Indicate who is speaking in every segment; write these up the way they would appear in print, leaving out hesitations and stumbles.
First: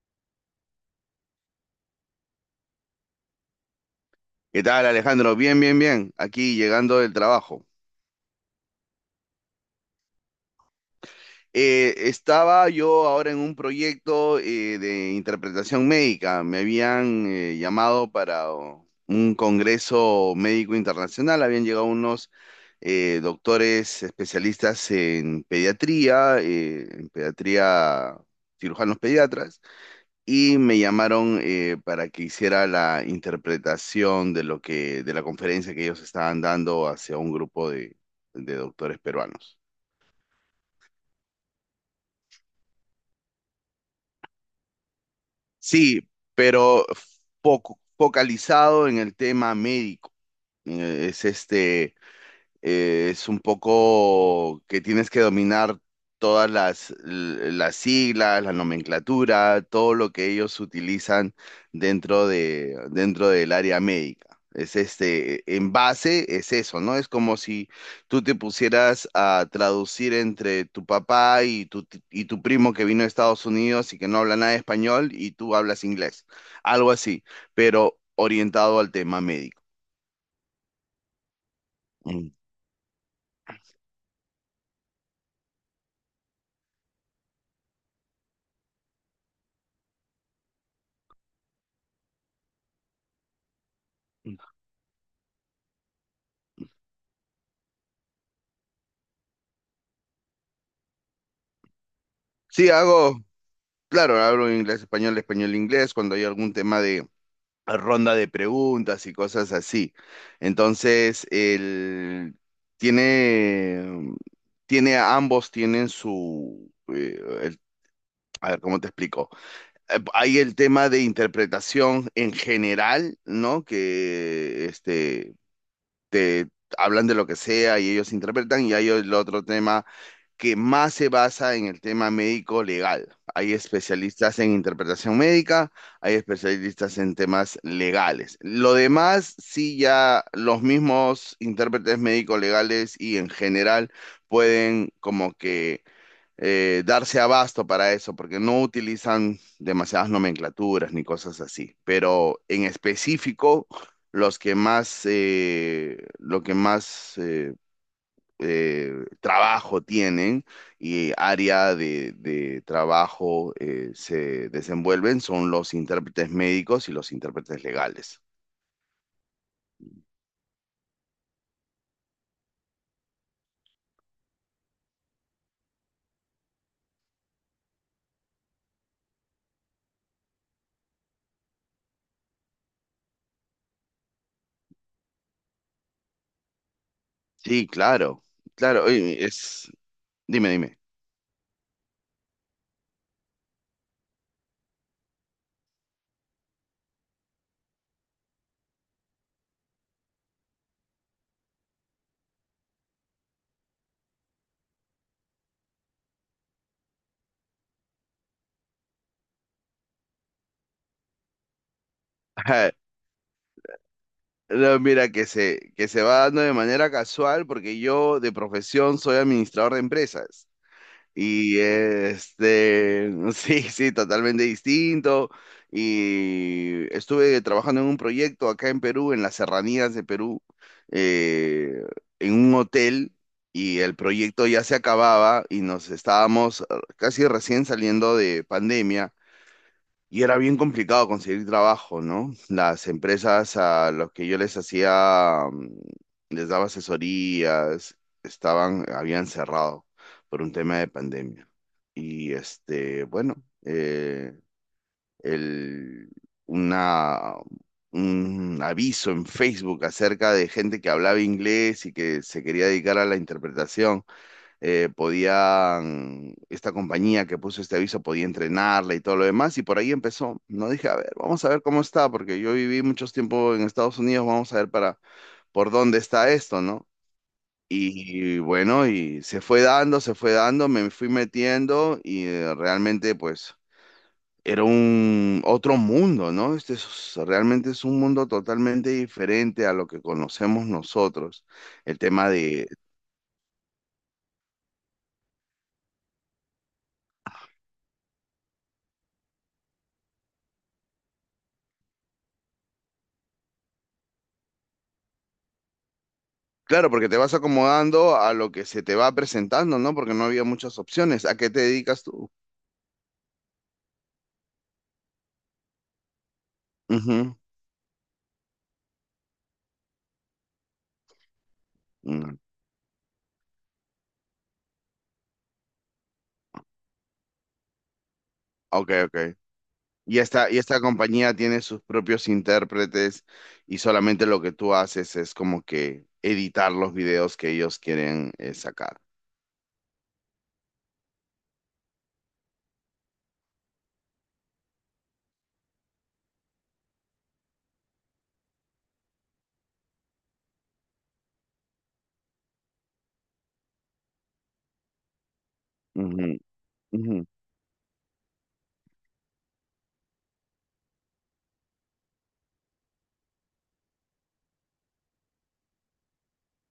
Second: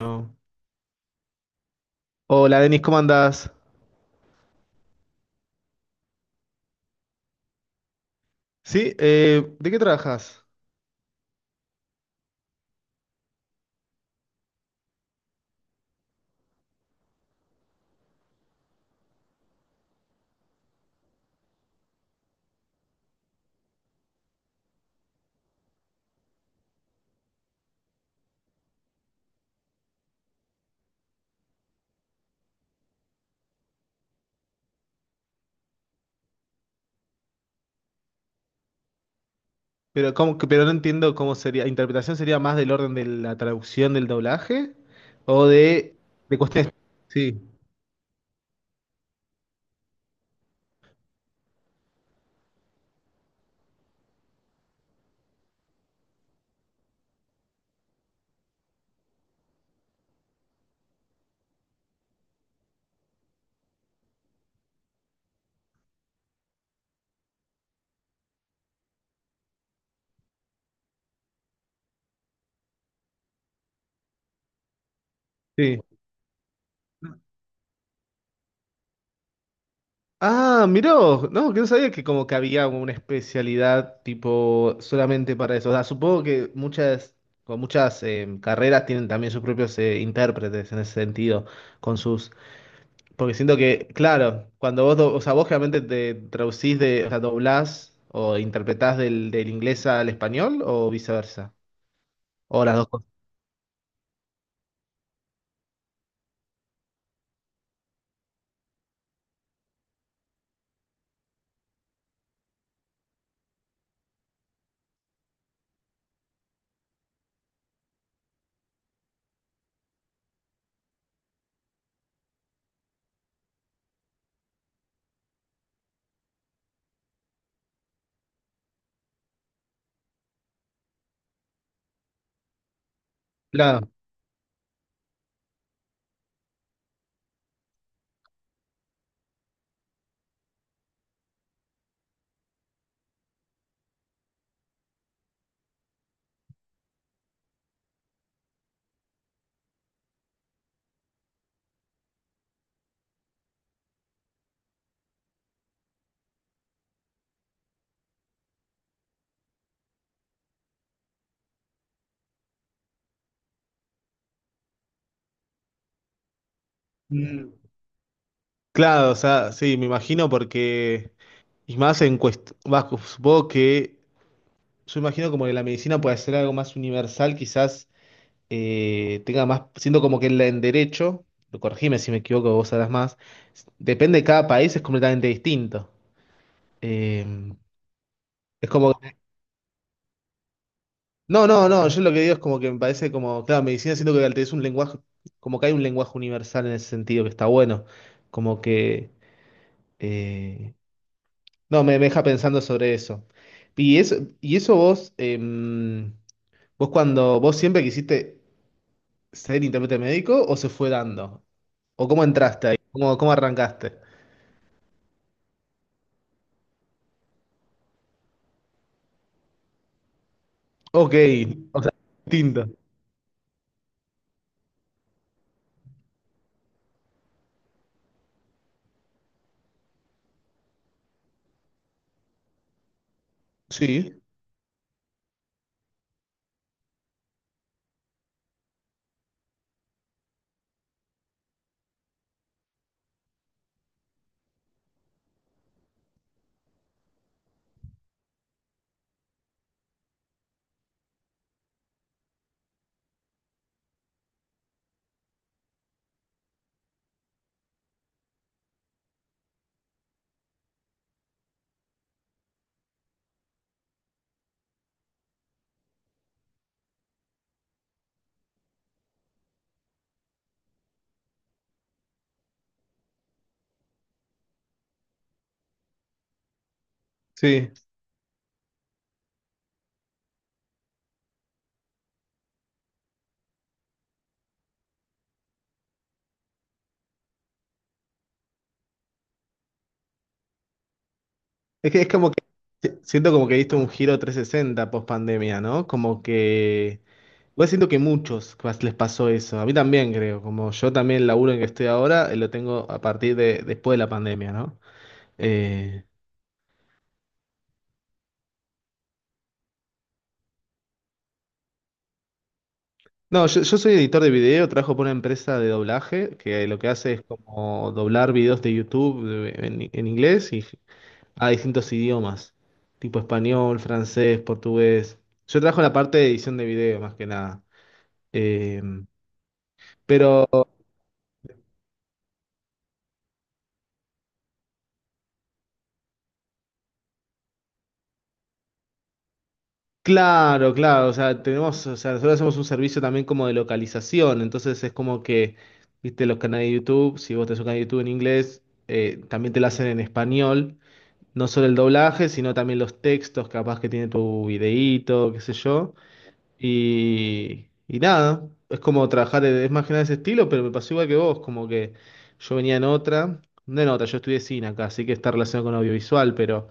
Speaker 1: No. Hola, Denis, ¿cómo andás?
Speaker 2: ¿Qué tal, Alejandro? Bien, bien, bien. Aquí llegando del trabajo.
Speaker 1: Sí, ¿de qué trabajas?
Speaker 2: Estaba yo ahora en un proyecto de interpretación médica. Me habían llamado para un congreso médico internacional. Habían llegado unos doctores especialistas en pediatría, cirujanos pediatras. Y me llamaron para que hiciera la interpretación de la conferencia que ellos estaban dando hacia un grupo de doctores peruanos.
Speaker 1: Pero no entiendo cómo sería. ¿Interpretación sería más del orden de la traducción del doblaje? ¿O
Speaker 2: Sí,
Speaker 1: de cuestiones?
Speaker 2: pero
Speaker 1: Sí,
Speaker 2: focalizado en el tema médico. Es es un poco que tienes que dominar todas las siglas, la nomenclatura, todo lo que ellos utilizan dentro del área médica. Es en base es eso, ¿no? Es como si tú te pusieras a traducir entre tu papá y tu primo que vino de Estados Unidos y que no habla nada de español y tú
Speaker 1: sí.
Speaker 2: hablas inglés, algo así, pero orientado al tema médico.
Speaker 1: Ah, miró. No, que no sabía que como
Speaker 2: Mm.
Speaker 1: que había una especialidad tipo solamente para eso. O sea, supongo que muchas, con muchas carreras tienen también sus propios intérpretes en ese sentido, con sus. Porque siento que, claro, cuando vos, o sea, vos realmente te traducís de, o sea, doblás o interpretás del, del inglés al español o viceversa. O
Speaker 2: Sí,
Speaker 1: las dos cosas.
Speaker 2: hago. Claro, hablo inglés, español, español, inglés, cuando hay algún tema de ronda de preguntas y cosas así. Entonces, el tiene, tiene, ambos tienen su, a ver, ¿cómo te explico? Hay el tema de interpretación en general, ¿no? Que, te hablan de lo que sea y ellos interpretan, y hay el otro tema que más se basa en el tema médico legal. Hay
Speaker 1: Claro.
Speaker 2: especialistas en interpretación médica, hay especialistas en temas legales. Lo demás, sí, ya los mismos intérpretes médico legales y en general pueden como que darse abasto para eso, porque no utilizan demasiadas nomenclaturas ni cosas así. Pero en específico, lo que más eh, trabajo tienen y área de trabajo se desenvuelven son los intérpretes médicos y los
Speaker 1: Mm,
Speaker 2: intérpretes legales.
Speaker 1: claro, o sea, sí, me imagino porque, y más en cuestión, supongo que, yo imagino como que la medicina puede ser algo más universal, quizás tenga más, siento como que en en derecho, lo corregime si me equivoco, vos sabrás más, depende de cada país, es completamente distinto. Eh,
Speaker 2: Sí, claro,
Speaker 1: es
Speaker 2: claro,
Speaker 1: como
Speaker 2: oye, es, dime, dime.
Speaker 1: no, no, no, yo lo que digo es como que me parece como, claro, medicina siento que es un lenguaje, como que hay un lenguaje universal en ese sentido que está bueno, como que, eh, no, me deja pensando sobre eso. Y eso, y eso vos, vos cuando, vos siempre quisiste ser intérprete médico o se fue dando, o cómo entraste ahí, cómo, cómo arrancaste.
Speaker 2: No, mira, que se va dando de manera casual porque yo de profesión soy administrador de empresas.
Speaker 1: Ok,
Speaker 2: Y
Speaker 1: o sea, distinto.
Speaker 2: sí, sí, totalmente distinto. Y estuve trabajando en un proyecto acá en Perú, en las serranías de Perú, eh, en un hotel, y el
Speaker 1: Sí,
Speaker 2: proyecto ya se acababa y nos estábamos casi recién saliendo de pandemia. Y era bien complicado conseguir trabajo, ¿no? Las empresas a los que yo les hacía, les daba asesorías, estaban, habían cerrado por un tema de pandemia. Bueno, eh, el, una, un aviso en Facebook acerca de gente que hablaba inglés y que se quería dedicar a la interpretación podían, esta compañía que puso este aviso podía entrenarla y todo lo demás, y por ahí empezó. No dije, a ver, vamos a ver cómo está, porque yo viví muchos tiempo en Estados Unidos, vamos a ver para por dónde está esto, ¿no?
Speaker 1: sí.
Speaker 2: Y, bueno, y se fue dando, me fui metiendo y realmente pues era un otro mundo, ¿no? Este es, realmente es un mundo totalmente diferente a lo que conocemos nosotros.
Speaker 1: Es
Speaker 2: El
Speaker 1: que es
Speaker 2: tema
Speaker 1: como que,
Speaker 2: de.
Speaker 1: siento como que diste un giro 360 post pandemia, ¿no? Como que... Voy siento que muchos les pasó eso. A mí también creo, como yo también el laburo en que estoy ahora, lo tengo a partir de después de la pandemia, ¿no? Eh,
Speaker 2: Claro, porque te vas acomodando a lo que se te va presentando, ¿no? Porque no había muchas opciones. ¿A qué te dedicas tú?
Speaker 1: no, yo soy editor de video, trabajo por una empresa de doblaje que lo que hace es
Speaker 2: Ujú.
Speaker 1: como doblar videos de YouTube en inglés y a distintos
Speaker 2: Mm.
Speaker 1: idiomas, tipo español, francés, portugués. Yo trabajo en la parte de edición de video más que nada. Eh,
Speaker 2: Ok, ok. Y
Speaker 1: pero
Speaker 2: esta, y esta compañía tiene sus propios intérpretes y solamente lo que tú haces es como que editar los videos que ellos quieren sacar.
Speaker 1: claro, claro, o sea, tenemos, o sea, nosotros hacemos un servicio también como de localización, entonces es como que, viste, los canales de YouTube, si vos tenés un canal de YouTube en inglés, también te lo hacen en español, no solo el doblaje, sino también los textos, capaz que tiene tu videíto, qué sé yo,
Speaker 2: Ujú, ujú,
Speaker 1: y nada, es como trabajar, es más que nada ese estilo, pero me pasó igual que vos, como que yo venía en otra, no en otra, yo estudié cine acá, así que está relacionado con audiovisual, pero...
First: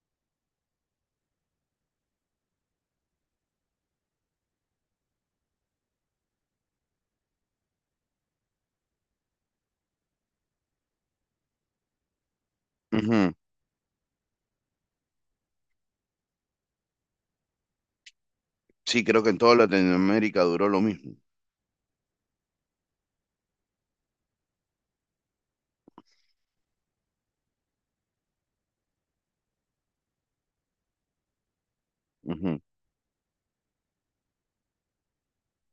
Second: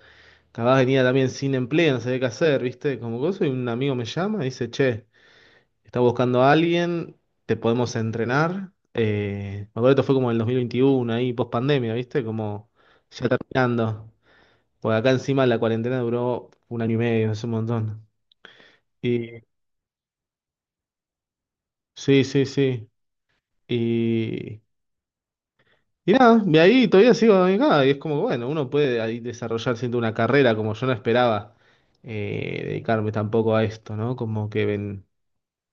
Speaker 1: Capaz venía también sin empleo, no sabía qué hacer, ¿viste? Como cosa, y un amigo me llama y dice, che, está buscando a alguien, te podemos entrenar. Me acuerdo que esto fue como en el 2021, ahí post pandemia, ¿viste? Como ya
Speaker 2: ujú.
Speaker 1: terminando. Porque acá encima la cuarentena duró un año y medio, es un montón.
Speaker 2: Sí, creo que
Speaker 1: Y
Speaker 2: en toda Latinoamérica duró lo mismo.
Speaker 1: sí, sí, sí. Y, y nada, de ahí todavía sigo acá, y es como, bueno, uno puede ahí desarrollar siento una carrera como yo no esperaba
Speaker 2: Ujú.
Speaker 1: dedicarme tampoco a esto, ¿no? Como que ven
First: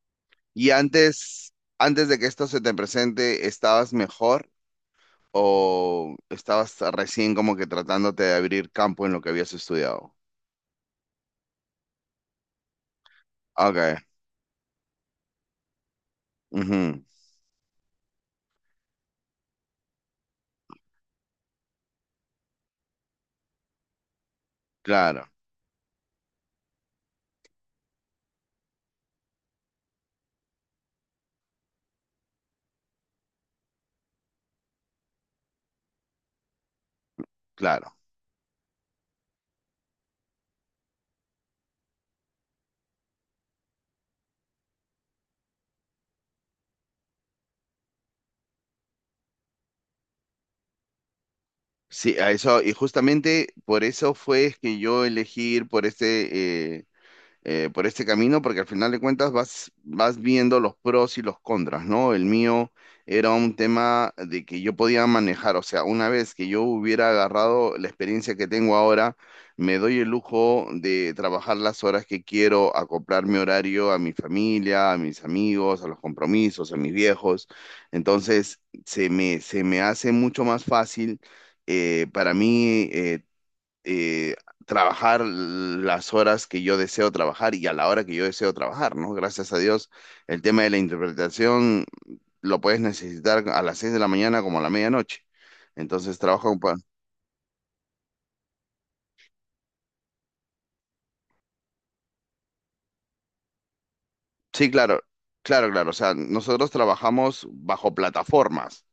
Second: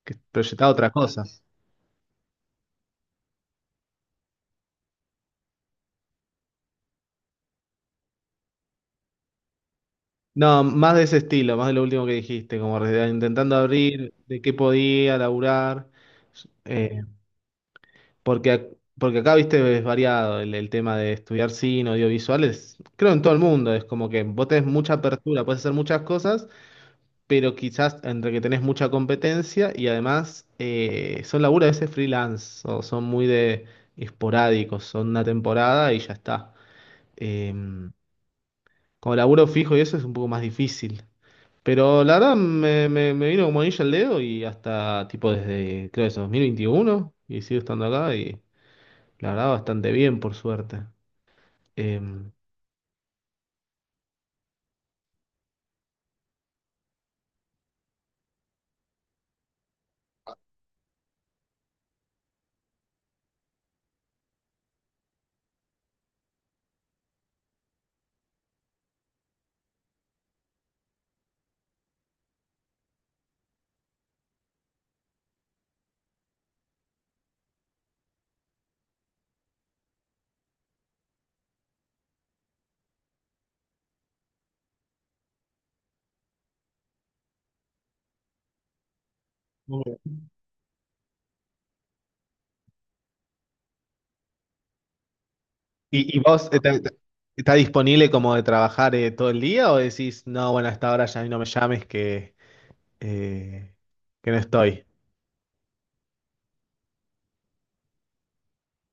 Speaker 1: que
Speaker 2: ¿Y
Speaker 1: proyectaba otra cosa.
Speaker 2: antes de que esto se te presente, estabas mejor o estabas recién como que tratándote de abrir campo en lo que habías estudiado?
Speaker 1: No, más de ese estilo, más de lo último que dijiste, como intentando
Speaker 2: Okay.
Speaker 1: abrir de qué podía laburar, eh,
Speaker 2: Ujú.
Speaker 1: porque, porque acá, viste, es variado el tema de estudiar cine, audiovisuales, creo en todo el mundo, es como que vos tenés mucha
Speaker 2: Claro,
Speaker 1: apertura, puedes hacer muchas cosas, pero quizás entre que tenés mucha competencia y además son laburos a veces freelance, o son muy de esporádicos, son una temporada y ya está. Em,
Speaker 2: claro.
Speaker 1: como laburo fijo y eso es un poco más difícil. Pero la verdad me vino como anillo al dedo y hasta tipo desde, creo que es 2021 y sigo estando acá y la verdad bastante bien por suerte.
Speaker 2: Sí, a
Speaker 1: Em,
Speaker 2: eso, y justamente por eso fue que yo elegí ir por por este camino, porque al final de cuentas vas viendo los pros y los contras, ¿no? El mío era un tema de que yo podía manejar, o sea, una vez que yo hubiera agarrado la experiencia que tengo ahora, me doy el lujo de trabajar las horas que quiero, acoplar mi horario a mi familia, a mis amigos, a los compromisos, a mis viejos. Entonces, se me hace mucho más fácil para mí eh, trabajar las horas que yo deseo trabajar y a la hora que yo deseo trabajar, ¿no? Gracias a
Speaker 1: muy
Speaker 2: Dios,
Speaker 1: bien.
Speaker 2: el tema de la interpretación lo puedes necesitar a las 6 de la mañana como a la medianoche.
Speaker 1: ¿Y,
Speaker 2: Entonces
Speaker 1: y vos
Speaker 2: trabajo.
Speaker 1: estás disponible como de trabajar todo el día o decís, no, bueno, a esta hora ya no me llames eh, que no
Speaker 2: Sí,
Speaker 1: estoy?
Speaker 2: claro, claro, claro. O sea, nosotros trabajamos bajo plataformas.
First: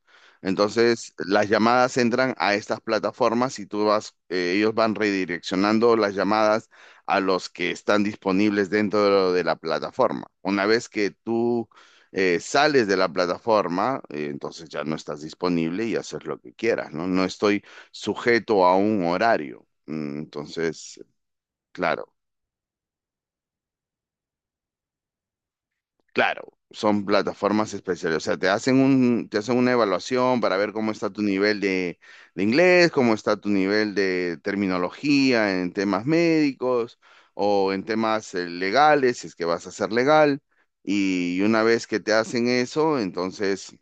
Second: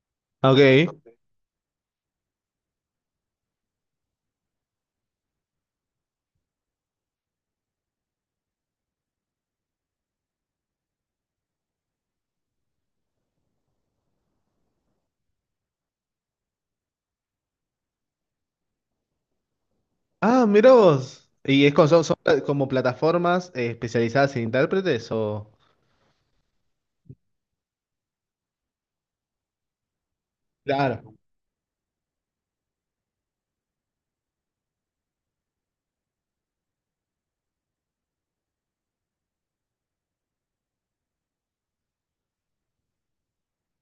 Speaker 1: Ok.
Speaker 2: Entonces, las llamadas entran a estas plataformas y tú vas, ellos van redireccionando las llamadas a los que están disponibles dentro de la plataforma. Una vez que tú sales de la plataforma, entonces ya no estás disponible y haces lo que quieras, ¿no? No estoy sujeto a un horario.
Speaker 1: Ah, mirá
Speaker 2: Entonces,
Speaker 1: vos. ¿Y es son,
Speaker 2: claro.
Speaker 1: son como plataformas especializadas en intérpretes o...?
Speaker 2: Claro, son plataformas especiales, o sea, te hacen una evaluación para ver cómo está
Speaker 1: Claro.
Speaker 2: tu nivel de inglés, cómo está tu nivel de terminología en temas médicos o en temas legales, si es que vas a ser legal. Y una vez que te hacen eso, entonces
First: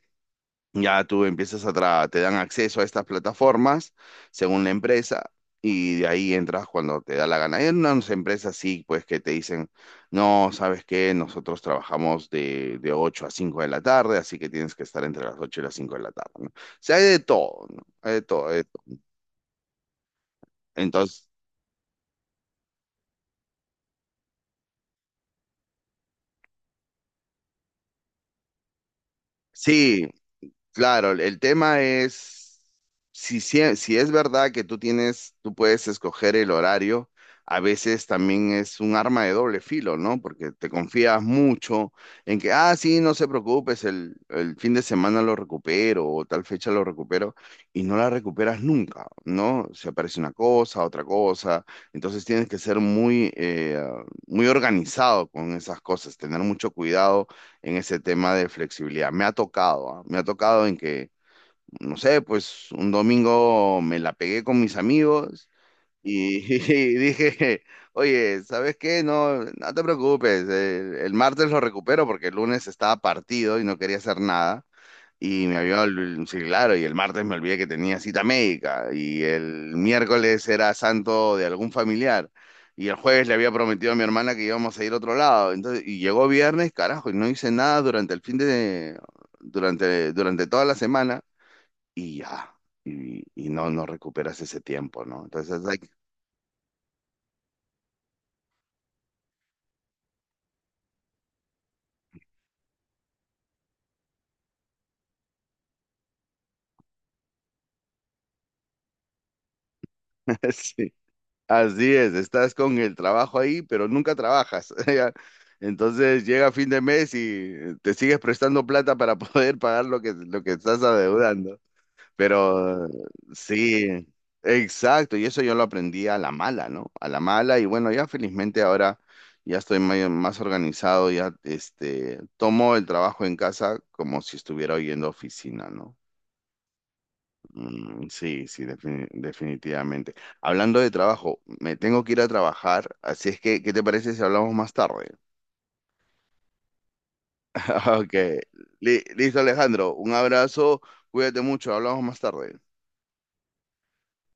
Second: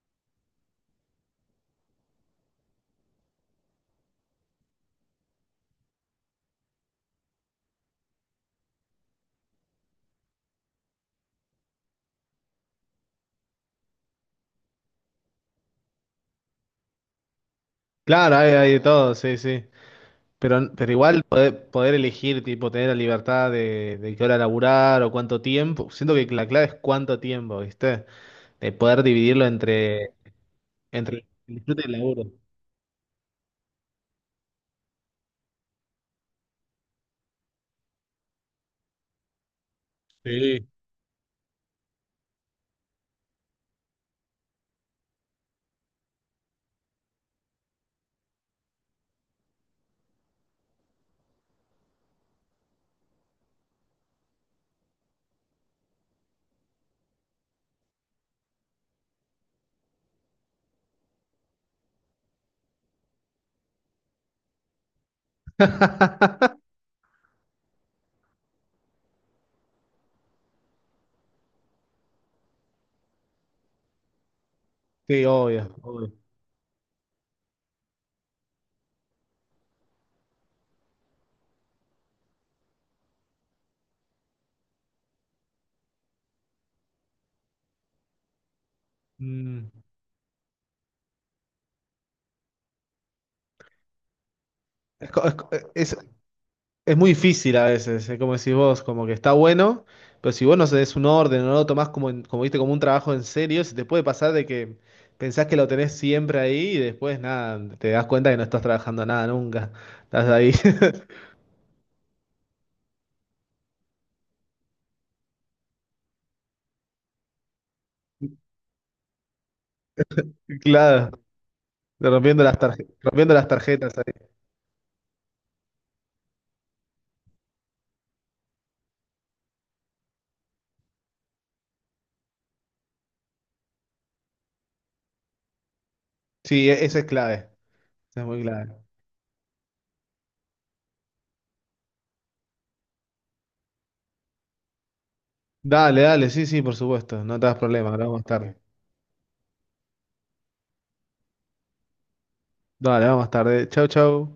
Speaker 2: ya tú empiezas a te dan acceso a estas plataformas según la empresa y de ahí entras cuando te da la gana. Hay unas empresas sí, pues que te dicen, no, ¿sabes qué? Nosotros trabajamos de 8 a 5 de la tarde, así que tienes que estar entre las 8 y las 5 de la tarde, ¿no? O sea, hay de todo, ¿no? Hay de
Speaker 1: Claro,
Speaker 2: todo,
Speaker 1: hay,
Speaker 2: hay de
Speaker 1: hay de
Speaker 2: todo.
Speaker 1: todo, sí, sí. Pero igual
Speaker 2: Entonces,
Speaker 1: poder, poder elegir, tipo, tener la libertad de qué hora laburar o cuánto tiempo. Siento que la clave es cuánto tiempo, ¿viste? De poder dividirlo
Speaker 2: sí.
Speaker 1: entre,
Speaker 2: Claro,
Speaker 1: entre
Speaker 2: el
Speaker 1: el
Speaker 2: tema
Speaker 1: disfrute y el laburo.
Speaker 2: es, si es verdad que tú puedes escoger el horario, a veces también es un arma de doble filo, ¿no? Porque
Speaker 1: Sí.
Speaker 2: te confías mucho en que, ah, sí, no se preocupes, el fin de semana lo recupero o tal fecha lo recupero y no la recuperas nunca, ¿no? Se aparece una cosa, otra cosa, entonces tienes que ser muy organizado con esas cosas, tener mucho cuidado en ese tema de flexibilidad. Me ha tocado, ¿ah? Me ha tocado en que, no sé, pues un domingo me la pegué con mis amigos y, y dije, oye, ¿sabes qué? No, no te preocupes, el martes lo recupero porque el lunes estaba partido y no quería hacer nada.
Speaker 1: Sí,
Speaker 2: Y me
Speaker 1: obvio,
Speaker 2: había,
Speaker 1: obvio.
Speaker 2: sí, claro, y el martes me olvidé que tenía cita médica, y el miércoles era santo de algún familiar, y el jueves le había prometido a mi hermana que íbamos a ir a otro lado, entonces, y llegó viernes, carajo, y no hice nada durante el fin de,
Speaker 1: Mm.
Speaker 2: durante toda la semana, y ya, y no, no recuperas ese tiempo,
Speaker 1: Es, co-
Speaker 2: ¿no?
Speaker 1: es co-
Speaker 2: Entonces, hay,
Speaker 1: es Es muy difícil a veces, es como decís vos, como que está bueno, pero si vos no des un orden o no lo tomás como, como, viste, como un trabajo en serio, se te puede pasar de que pensás que lo tenés siempre ahí y después nada, te das cuenta que no estás trabajando nada nunca. Estás ahí,
Speaker 2: así es, estás con el trabajo ahí, pero nunca trabajas. Ya. Entonces llega fin de mes y te sigues prestando plata para poder pagar lo que estás
Speaker 1: claro,
Speaker 2: adeudando. Pero
Speaker 1: rompiendo las tarjetas
Speaker 2: sí,
Speaker 1: ahí.
Speaker 2: exacto, y eso yo lo aprendí a la mala, ¿no? A la mala, y bueno, ya felizmente ahora ya estoy más organizado, ya tomo el trabajo en casa como si estuviera hoy en la oficina, ¿no?
Speaker 1: Sí, eso es clave,
Speaker 2: Mm,
Speaker 1: eso es muy
Speaker 2: sí, sí,
Speaker 1: clave.
Speaker 2: definitivamente. Hablando de trabajo, me tengo que ir a trabajar, así es que, ¿qué te parece si hablamos más tarde?
Speaker 1: Dale, dale, sí, sí, por supuesto, no te das problema,
Speaker 2: Ok,
Speaker 1: hablamos más tarde.
Speaker 2: Listo Alejandro, un abrazo, cuídate mucho, hablamos más tarde.
Speaker 1: Dale, vamos más tarde. Chau, chau.